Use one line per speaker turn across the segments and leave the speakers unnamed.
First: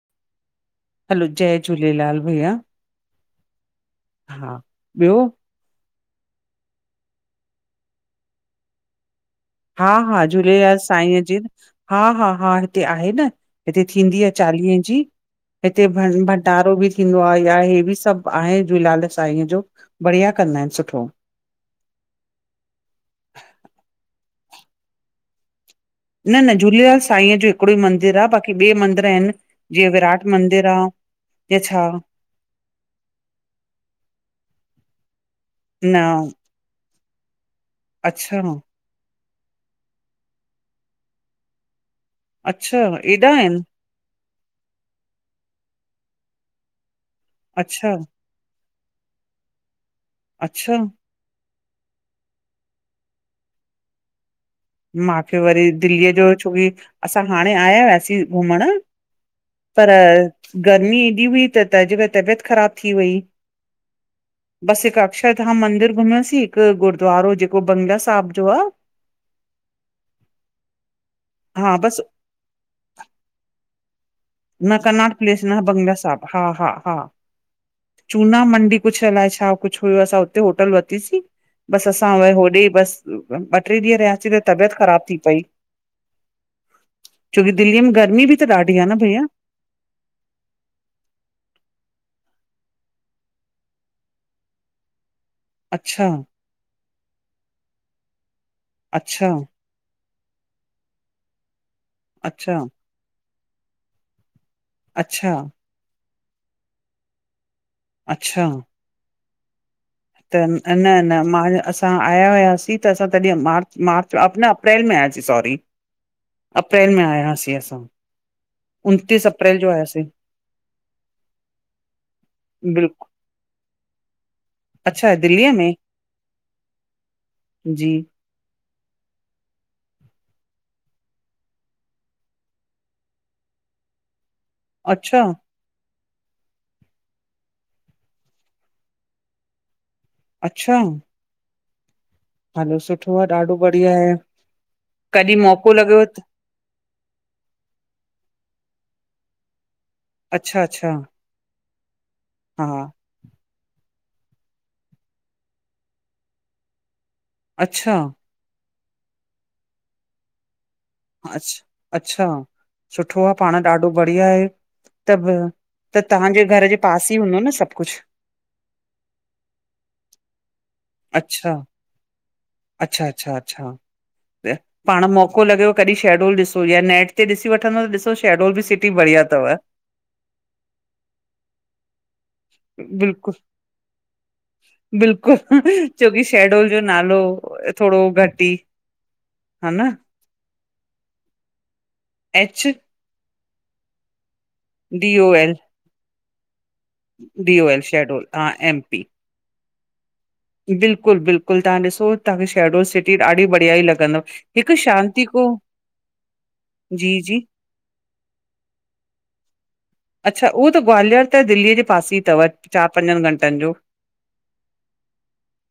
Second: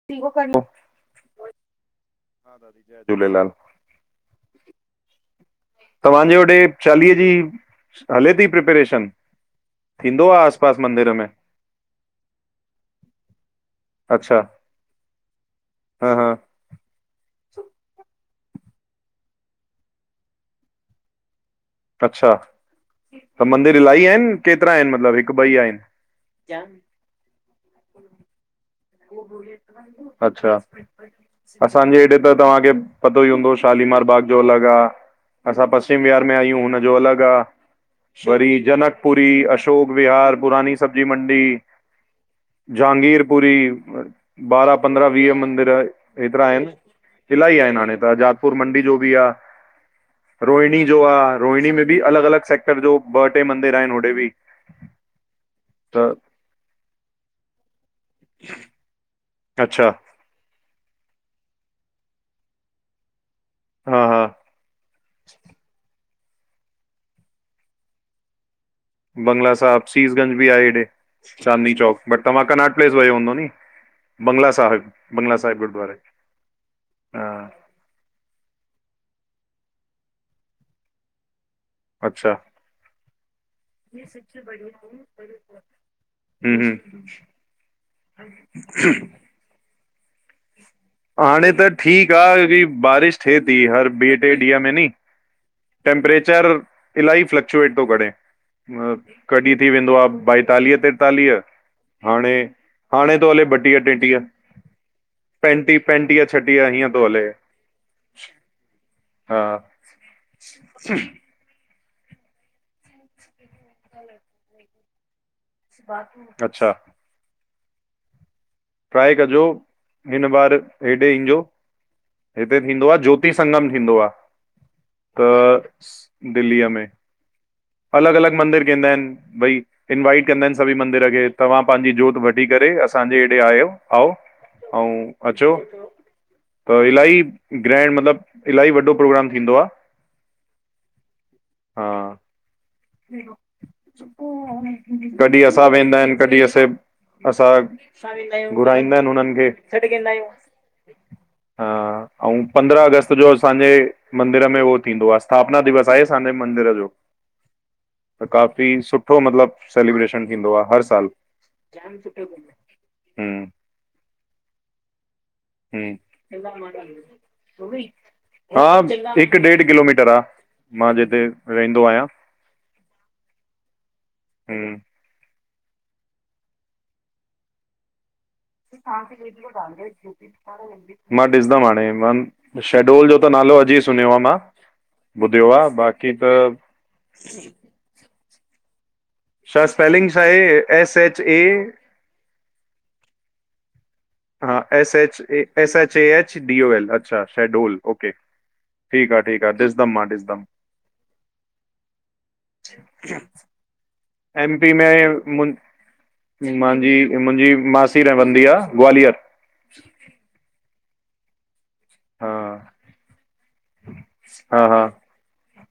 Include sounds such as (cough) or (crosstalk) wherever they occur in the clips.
(unintelligible)
Hello, जय झूलेलाल भईया।
जय झूलेलाल।
हा, ॿियो?
तव्हांजे होॾे चालीह जी हले थी प्रिपेरेशन?
हा-हा, झूलेलाल साईंअ जी हा-हा-हा, हिते आहे न हिते थींदी आहे
अच्छा
चालीहे जी हिते
हा हा
भंडा-भंडारो बि थींदो आहे या हे बि सभु आहे झूलेलाल साईंअ जो बढ़िया कंदा आहिनि सुठो।
अच्छा, त मंदिर इलाही आहिनि केतिरा आहिनि मतिलबु हिकु ॿई आहिनि?
न-न, झूलेलाल साईंअ जो हिकिड़ो ई मंदिरु आ, बाक़ी ॿिए मंदिर आहिनि जीअं विराट
अच्छा
मंदिरु आ।
असांजे हेॾे त तव्हांखे पतो ई हूंदो शालीमार बाग जो अलॻि आ। असां
न
पश्चिम विहार में आहियूं हुनजो अलॻि आ।
अच्छा
वरी जनकपुरी, अशोक विहार पुरानी सब्जी मंडी
अच्छा
जहांगीर
एॾा
पुरी,
आहिनि
बारहां, पंद्रहां, वीह मंदिर हेतिरा आहिनि। इलाही आहिनि
अच्छा
हाणे त जातपुर मंडी जो बि आ
अच्छा
रोहिणी जो आ। रोहिणी में बि अलॻि-अलॻि सेक्टर जो ॿ, टे मंदिर आहिनि होॾे बि।
मांखे वरी
त
दिल्लीअ जो छोकी असां हाणे आया हुयासीं घुमणु
अच्छा
पर गर्मी एॾी हुई त (inaudible) जेक तबियत ख़राब थी वई।
हा हा
बसि हिकु अक्षरधाम मंदिर घुमयूं असींं। हिकु गुरुद्वारो जेको बंगला साहिब जो आ।
बंगला साहिब सीसगंज बि आहे हेॾे चांदनी
हा बस
चौक बट तव्हां कनाट प्लेस वियो हूंदो नी। बंगला
न
साहिब
क्नाड़
बंगला
प्लेस
साहिब
न
गुरुद्वारे
बंगला साहिब। हा-हा-हा।
हा
चूना मंडी कुझु अलाए छा कुझु हुयो असां हुते होटल वठितीसीं। बसि असां व
अच्छा
होॾे बसि ॿ, टे ॾींहं रहियासीं त तबियत ख़राब थी पई।
हम्म हम्म
छोकी दिल्लीअ में गर्मी बि त ॾाढी आ न भईया।
ह हाणे त ठीकु आ की बारिश थिए थी हर ॿे-टे ॾींहं में नहीं।
अच्छा
टेम्परेचर इलाही फ्लक्चुएट थो करे।
अच्छा
कॾहिं थी वेंदो आहे ॿाएतालीह, तेेतालीह हाणे
अच्छा
हाणे तो हले ॿतीया, टेंटीया।
अच्छा।
पंटीह-छटीह हीअं थो हले।
अच्छा।
हा।
त न-न मां असां असां आया हुआसीं त असां तॾहिं मार्च, मार्च न अप्रैल में आयासीं सॉरी।
अच्छा
अप्रैल में आयासीं असां।
ट्राए
उनतीस
कजो
अप्रैल जो आयासीं
हिन बार हेॾे ईजो हिते थींदो आहे जो
बिल्कुलु
जोति संगम थींदो आ।
अच्छा
त
दिल्लीअ में
दिल्लीअ में
जी
अलॻि-अलॻि मंदिर केदा ऐंन भई इन्वाइट कंदा आहिनि सभी मंदिर खे तव्हां पंहिंजी जोत वठी करे असांजे (unintelligible) आऔ आऊ
अच्छा
अचो त ईलाही ग्रैंड मतिलबु ईलाही वॾो प्रोग्राम थींदो आ।
अच्छा
हा
हलो सुठो आहे ॾाढो बढ़िया आहे
कॾहिं असां
मौको
वेंदा
लॻेव
आहिनि
त
कॾहिं असे असां घुराईंदा आहिनि हुननि खे।
अच्छा अच्छा
हा आऊ
हा
पंद्रहां अगस्त जो असांजे मंदिर में उहो थींदो आहे स्थापना दिवस आ असांजे मंदिर जो।
अच्छा
त काफ़ी सुठो मतिलबु सेलिब्रेशन थींदो आ हर सालु।
अछ अच्छा सुठो आ
हम्म
पाण ॾाढो बढ़िया आहे। त ॿ
हम्म
त तव्हांजे घर जे पास ई हूंदो न सभु कुझु?
हा हिकु डेढ किलोमीटर आ।
अच्छा, अच्छा-अच्छा-अच्छा- अच्छा
हम्म
पाण मो को लॻे कॾहिं शेडूल ॾिसो या नेट ते ॾीसि वठंदो त ॾिसो शेडोल ॿि
(unintelligible) मां ॾिसंदमि हाणे, मां शेडोल जो त नालो अॼु ई सुनूयो आ मां। ॿुधियो आहे
बिल्कुलु
बाक़ी
छोकी
त
शहडोल जो नालो थोणो घटि ई
छा
हा न
स्पेलिंग छा आहे एस एच ए
ऐंच
हा S
D
H
O
A
L
AH D O L अच्छा
D O
Shahdol
L
okay
Shahdol हा
ठीकु आ। ठीकु आ ॾिदमि मां ॾिसमि।
बिल्कुलु-बिल्कुलु तव्हां ॾिसो तव्हांखे शेडो सिटी ॾाढी बढ़िया लंदव।
एम पी में मु मांजी
जी जी
मुंहिंजी मासी र वंददी आ ग्वालियर।
अच्छा उहो त ग्वालियर त दिल्लीअ जे पासे ई
हा
अथव चारि पंजनि घंटनि जो।
हा हा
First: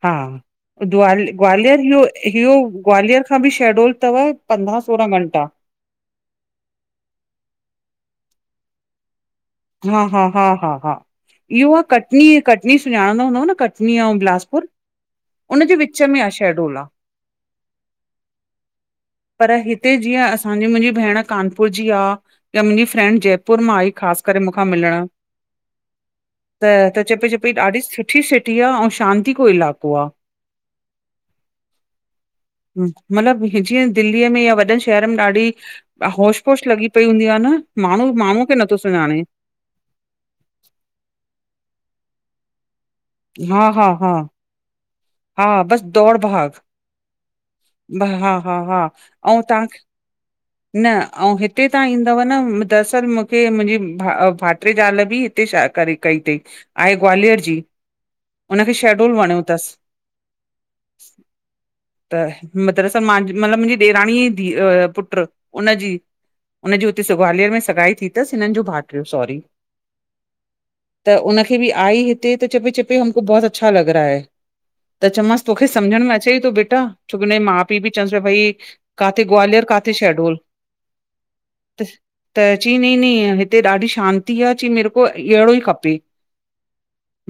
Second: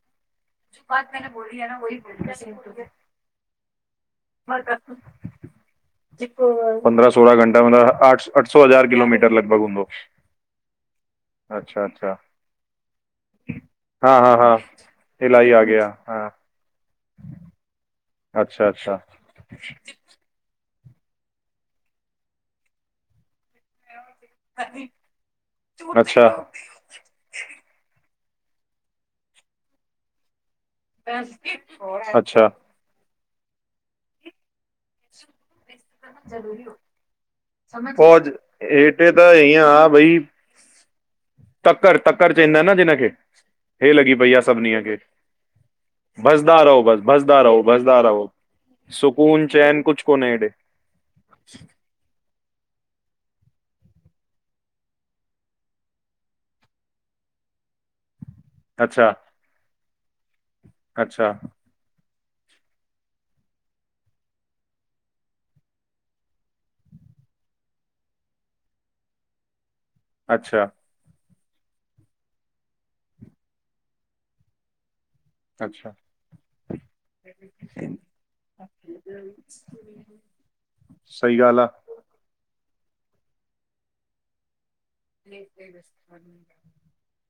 हा ग्वाल ग्वालियर इहो, हीयो ग्वालियर खां ॿि शेडोल तव पंद्राहं सोरहां घंटा।
पंद्राह सोलह घंटा मतलब अठ सौ हज़ार किलोमीटर लॻभॻ हूदो।
हा-हा-हा-हा-हा इहो आह
अच्छा
कटनी, कटनी सुञाणंदा हूंदव न? कटनी अऊ बिलासपुर
ईलाही आगे आ।
विचं
हा
आ शेडोल आ।
अच्छा-अच्छा
पर हिते जीअं असांजी मुंहिंजी भेण कानपुर जी आ या मुंहिंजी फ्रेंड जयपुर मां आई ख़ासि करे मुखा मीलण,
अच्छा
त तचये पयी ॾाठी सुठी सुठी सिटी आ ऐं शांति को इलाइक़ो आ।
अच्छा
मतलब जीअं दिल्लीअ में या वॾनि श शहर में ॾाढी होश पोश लॻी पई हूंदी आ न, माण्हू माण्हूअ खे नथो सुञाणे।
हा भई तकण तकण चवंदा आहिनि न जिनखे
हा हा
हे
हा
लॻी पई आ। सभिनी खे
हा बसि
भसदा रहो बस भसदा रहो। भसदा रहो
हा-हा-हा अउं
सुकून
तव्हांखे
चैन कुझु कोने हेॾे।
न आऊं हिते तव्हां ईंदव न दरसल मूंखे मुंजे भा भाट्री ज़ाल बि ते शा करे कई तई, आहे ग्वालियर जी। हुनखे
अच्छा
शेहडोल वणियो तस।
अच्छा।
त मतरस मां मतिलबु मांजी ॾेरानी ई धी अ पुटु उनजी उनजी हुते सु ग्वालियर में सगाई थी तस हिननि जो भाटियो, सॉरी।
अच्छा।
त उनखे बि आई हिते त चेपी चेपी हमको बहुत अच्छा लॻ रा है त चोमास तोखे
अच्छा
सम्झण में अचे थो बेटा छोकी हुनजे माउ पीउ चवंस पिया, भाई काथे ग्वालियर काथे शेॾ डोल,
सही ॻाल्हि आ
त चई नई नई हिते ॾाढी शांती आ चईं मे को अहिड़ो, ई खपे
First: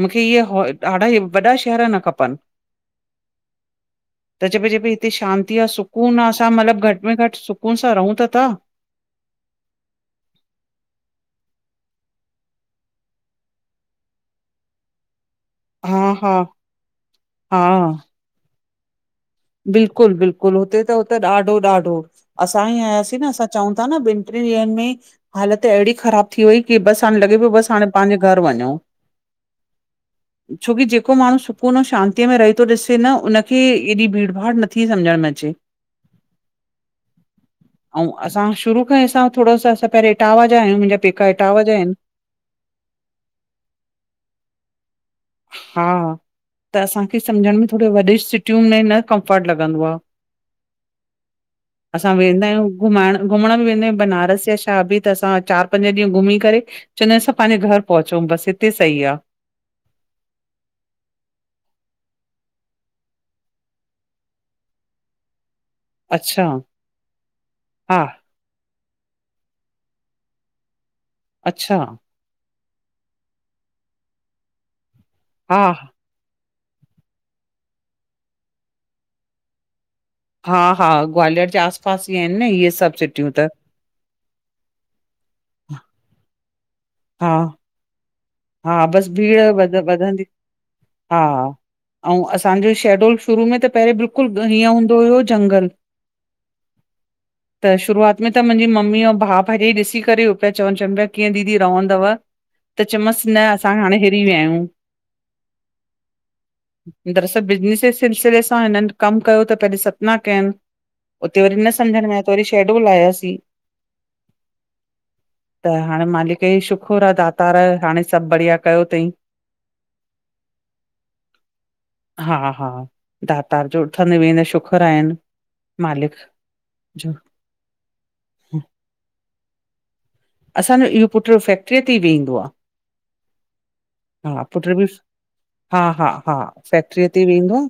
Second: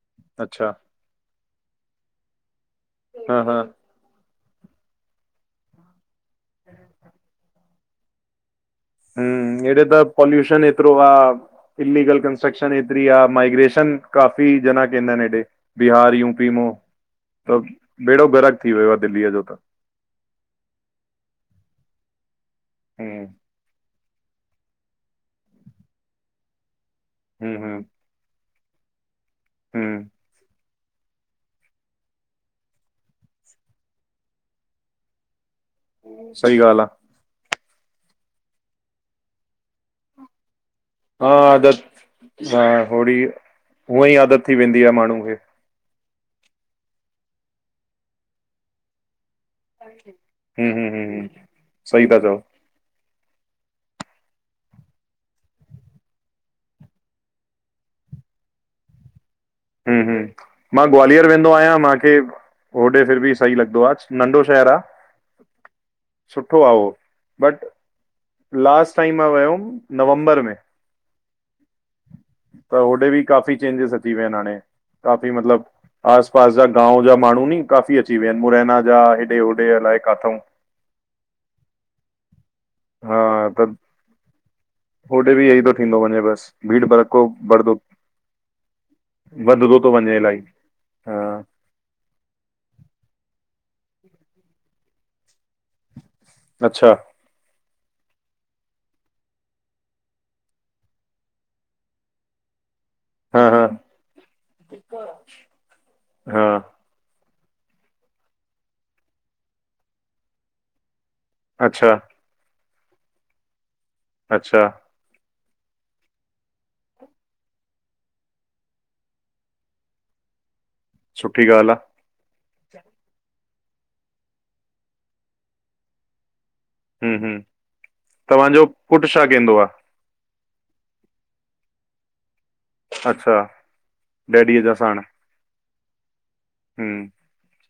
मूंखे इहा हो
अच्छा
ॾाढा वॾा शहर न खपनि।
हा हा,
त चए पी चए पी हिते शांती आ सुकून आ असां मतिलबु घटि में घटि सुकून सां रहूं त ता।
हूं, हेॾे त पॉल्यूशन एतिरो आ। इल्लीगल कंस्ट्रक्शन एतरी आ, माइग्रेशन काफ़ी जना कंदा आहिनि हेॾे।
हा
बिहार
हा
यूपी मो
हा
त बेड़ो गरक थी वियो आ दिल्लीअ जो त।
बिल्कुलु बिल्कुलु हुते त हुते ॾाढो ॾाढो असां ई आयासीं
हम्म
न असां चऊं था न ॿिनि ट्रिनि ॾींहनि में हालत अहिड़ी ख़राब थी वई की बसि हाणे लॻे पियो
हम्म
बसि हाणे पांजे घर वञऊं।
हूं,
छोकी जेको माण्हू सुकून इऊं शांतीअ में रहे थो ॾिसे न उनखे एॾी भीड़ भाड़ नथी सम्झण में अचे।
सही ॻाल् आ।
आऊं असां शुरू खां ई असां थोरो असां पेरियों इटावा जा आयूं मुंजा
हा आदत हा होड़ी हूअं ई आदत थी वेंदी आहे माण्हू खे।
हा त असांखे सम्झण में थोरो वडे सि टियूं में न कम्फर्ट लगंदो आ,
हम्म हम्म हम्म हम्म सही
असां
था चओ
वेंदा आयूं। घुमाइण घुमण बि वेंदा आयूं बनारस या छा बि त असां चारि पंज ॾींहं घुमी करे चंदायूं असां पांजे घर पहुचऊ बसि हिते सही आ
हू हूं, मां ग्वालियर वेंदो आयां मांखे होॾे फिर बि सही लॻदो आ नंढो शहर आ।
अच्छा
सुठो आ उहो बट
हा
लास्ट टाइम मां विय हुयमि नवंबर में।
अच्छा।
त होॾे बि काफ़ी चेंजिस अची विया इन हाणे काफ़ी
हा
मतलब आस पास जा गांव जा माण्हू नी काफ़ी अची विया आहिन मुरैना जा हेॾे होॾे अलाए किथां
हा हा ग्वालियर जे आस पास ई आहिन न इहे सभु सिटियूं त
होॾे बि इओई थो थींदो वञे बस भीड़ बड़को
हा
भरदो
हा बसि भीड़ व
थो वञे
वधंदी
इलाही
हा। आऊं असांजो शेडोल शुरू में त पेरियों बिल्कुलु हीअं हूंदो हुयो जंगल।
अच्छा।
त शुरूआत में त मुंजी मम्मी आऊं भा भा भरे ॾिसी करेह पिया चवनि, चवनि पिया कीअं दीदी रहंदव। त, च न हाणे
हा हा
असां हिरी विया आयूं,
हा
दरअसल बिजनेसिस सिलसिले सां हिननि कम कयो त पेंजे सतना कयनि उते वरी न सम्झ
अच्छा
में अ वरी शेडूल लाए आायासीं।
अच्छा।
त हाणे मालिक जी शुकुर आ दातार हाणे सभु बढ़िया कयो तईं।
सुठी ॻाल्हि आ।
हा हा दातार जो उथंदे वेंदे शुकुर आहिनि मालिक।
हा,
जो
हा तव्हां जो पुटु छा कंइदो आ?
असांजो इहो पुटु फैक्ट्रीअ ते ई वेहींदो आ।
अच्छा।
हा
डैडीअ
पुटु
जा
बि
साण
हा हा हा फैक्ट्रीअ
हम्म
ते वेंहिदो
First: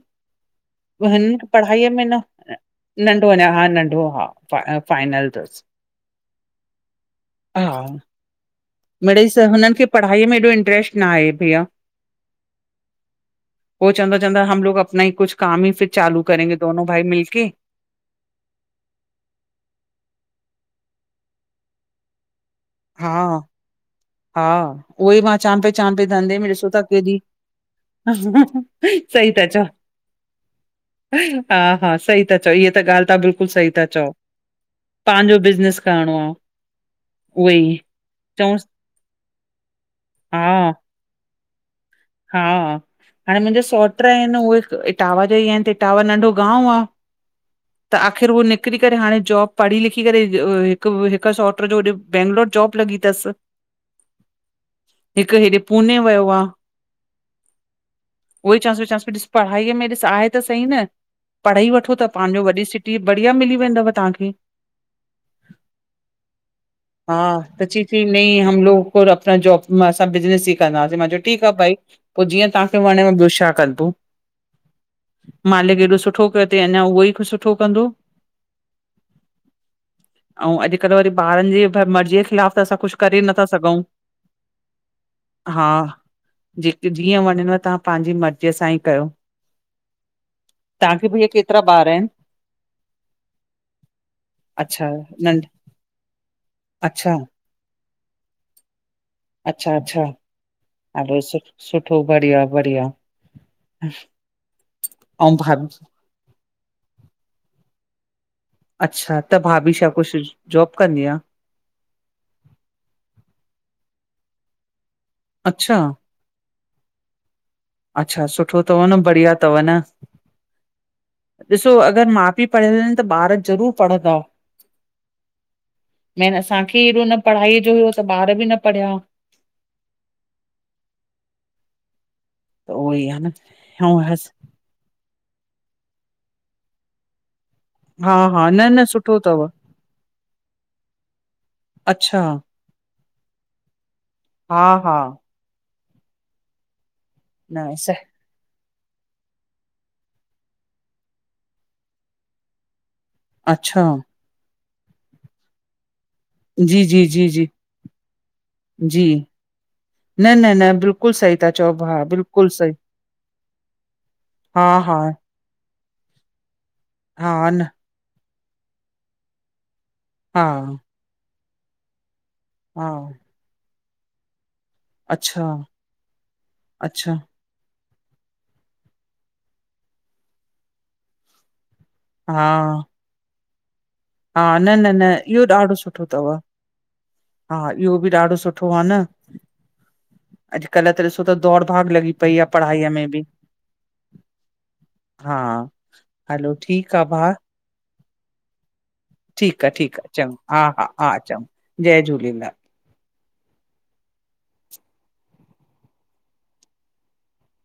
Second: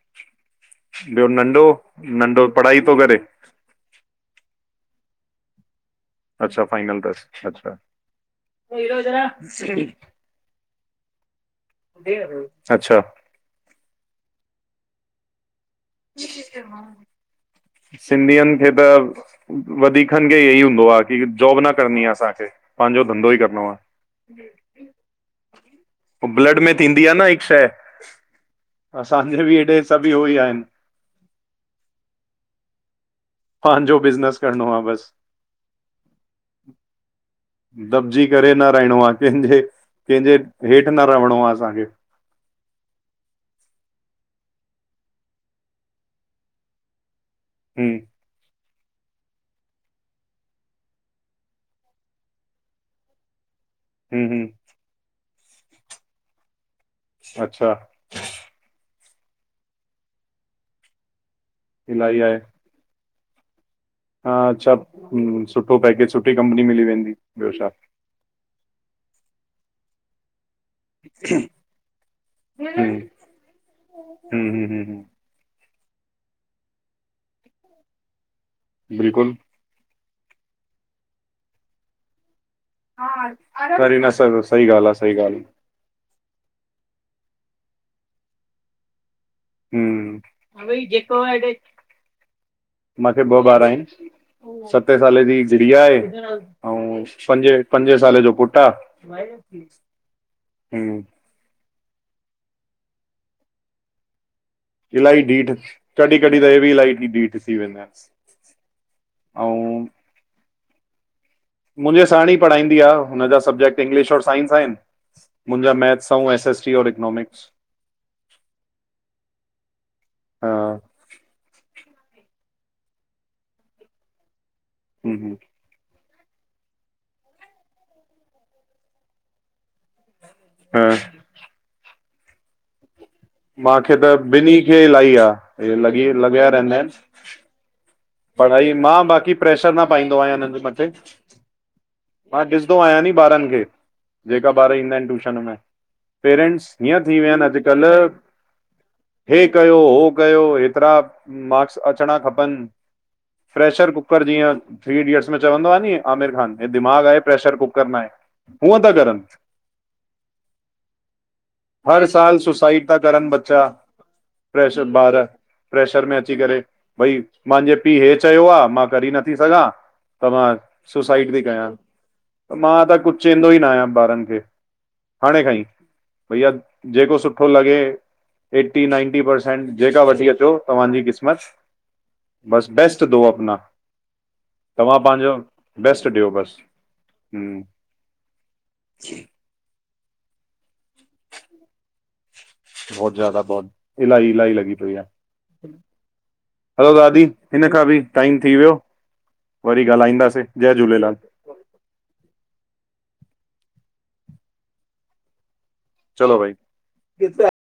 आ। हिन
ॿियो नंढो
पढ़ाईअ में न
नंढो पढ़ाई थो करे
नंढो अञा हा नंढो हा। पाण फाइनल तसि।
अच्छा फाइनल तसि अछा।
मिड़ई हुननि खे पढ़ाईअ में एॾो इंट्रेस्ट न आहे भैया।
अछा।
हो चंवदो चंदा हमलोग अपना ई कुझु कम ई फीर चालू करेंगे दोनो भाई मिल के।
सिंधियुनि खे त वधीकनि खे इ ई हूंदो आ की जॉब न करणी आ असांखे। पांजो
हा
धंधो ई करिणो आ।
हा उहो ई मां चां पई चां पई
पो
धंधे
ब्लड
ॾिसो
में
था
थींदी आ
केॾी
न हिकु शैय।
सही
असांजे
था
बि
चओ
हेॾे सभु इहो ई आहिनि।
हा हा सही ता चओ इहा त ॻाल्हि त बिल्कुलु बिल्कुलु सही ता
पंहिंजो
चओ
बिज़नेस
पंहांजो बिज़नस करणो आ।
दबजी करे न
चऊंसि
रहिणो आहे कंहिंजे, कंहिंजे
हा
हेठि न रहिणो आ असांखे।
हा। हाणे मुंहिंजा सौट आहिनि उहे इटावा जा ई आहिनि त इटावा नंढो गांव आहे त
हम्म
आख़िर उह निकिरी करे हाणे जॉब पढ़ी लिखी करे हिकु हिकु सौट जो होॾे बैंगलोर जॉब लॻी तसि।
हा, हा।
हिकु हेॾे पुने वयो आ।
अच्छा।
उहई चांस चांवासि ॾिसु पढ़ाईअ में ॾिस आहे त सही न पढ़ाई वठो त
इलाही आहे
पांहा़जो वॾी सिटी बढिया मिली वेंदव। तव्हांखे
हा अ्च्छा सुठो पैकेज सुठी कंपनी मिली वेंदी
हा
ॿियो
त
छा।
चई न हम लोग को अपना जॉब असां बिज़नस ई कंदासि, मां चयो ठीकु आ भाई। पो जीअं तहां
हम्म
खे वणे
हम्म
ॿियो छा कंदो।
हम्म हम्म, हम्म,
मालिक एॾो सुठो कयो तई अञा उहो ई सुठो कंदो।
बिल्कुलु।
अऊं अॼुकल्ह वरी ॿारनि जे मर्जी जे खिलाफ़ु असां कुझु करे नथा सघंऊं।
सही न सही सही ॻाल्हि आहे सही ॻाल्हि
जेके जीअं वणेव तहां पाहांजी मर्ज़ीअ सां ई कयो।
हा,
तव्हांखे भईया केतिरा ॿार आहिनि?
मांखे ॿ ॿार आहिनि।
अच्छा
सते साले जी
नंढ
गुड़िया आहे ऐं
अच्छा
पंजे पंजे साले जो पुटु आ।
हा भाई सुठो बढ़िया बढ़िया।
इलाही
ऐं
डीठ,
भाभी
कॾहिं कॾी त इहे बि इलाही डीठ थी वेंदा आहिनि।
अच्छा, त भाभी
ऐं
छा कुझु जॉब कंदी आ?
मुंहिंजे साण ई पढ़ाईंदी आ हुनजा सब्जेक्ट इंग्लिश और साइंस आहिनि मुंहिंजा
अच्छा
मैथ्स एस एस टी और इकोनॉमिक्स।
अच्छा सुठो अथव न, बढ़िया अथव न।
हा
ॾिसो अॻरि माउ पीउ पढ़ियल आहिनि त ॿार जरूरु पढ़ंदा।
हम्म, हम्म।
मेन असांखे हेॾो न पढ़ाईअ जो हुयो त ॿार बि न पढ़िया।
हा।
त उहो ई आहे न।
मां
ऐं
खे त
हस
ॿिनी खे इलाही आ ई लॻी, लॻिया रहंदा आहिनि।
हा हा न
पढ़ाई
न
मां
सुठो
बाक़ी
अथव
प्रेशर न पाईंदो आहियां हिननि जे मथे।
अच्छा
मां ॾिस आहियां न ॿारनि खे जेका
हा
ॿार ईंदा
हा
आहिनि ट्यूशन में पेरेंट्स हीअं थी विया आहिनि
न स
अॼुकल्ह हे कयो, उहो कयो हेतिरा मार्क्स अचणा खपनि।
अच्छा
प्रेशर कुकर जीअं थ्री इडियट्स में चवंदो आहे नि आमिर खान हे
जी
दिमाग़
जी
आहे
जी जी
प्रैशर कुकर न आहे हूंअ था
जी,
करनि।
न न न बिल्कुलु सही था चओ हा
हर साल
बिल्कुलु सही,
सुसाइड त कर बच्चा।
हा हा,
प्रैशर ॿार प्रैशर में अची करे भई
हा न,
मुंहिंजे पीउ हीअ चयो आ मां करे नथी सघां त
हा
मां सुसाइड थी कयां। त मां त
हा,
कुझु चवंदो ई न आहियां ॿारनि खे। हाणे
अच्छा
खा ई। भैया
अच्छा,
जेको सुठो सुठो लॻे एटी नाइंटी परसेंट जेका वठी अचो तव्हांजी क़िस्मत बस
हा
बेस्ट दो अपना।
हा,
तव्हां
न-न-न
पंहिंजो
इहो ॾाढो सुठो
बेस्ट ॾियो
अथव।
बसि
हा,
हम्म
इहो बि ॾाढो सुठो आ न अॼुकल्ह त ॾिसो त दौड़ भाग लॻी पई आहे पढ़ाईअ में
बहुत
बि।
ज्यादा बहुत इलाही इलाही लॻी पई आहे
हा, हलो ठीकु आ भा
हिन खां बि टाइम थी वियो।
ठीकु आ,
वरी
ठीकु आ, चङो
ॻाल्हाईंदासीं जय
हा-हा-हा,
झूलेलाल
चङो। जय झूलेलाल।
चलो भाई।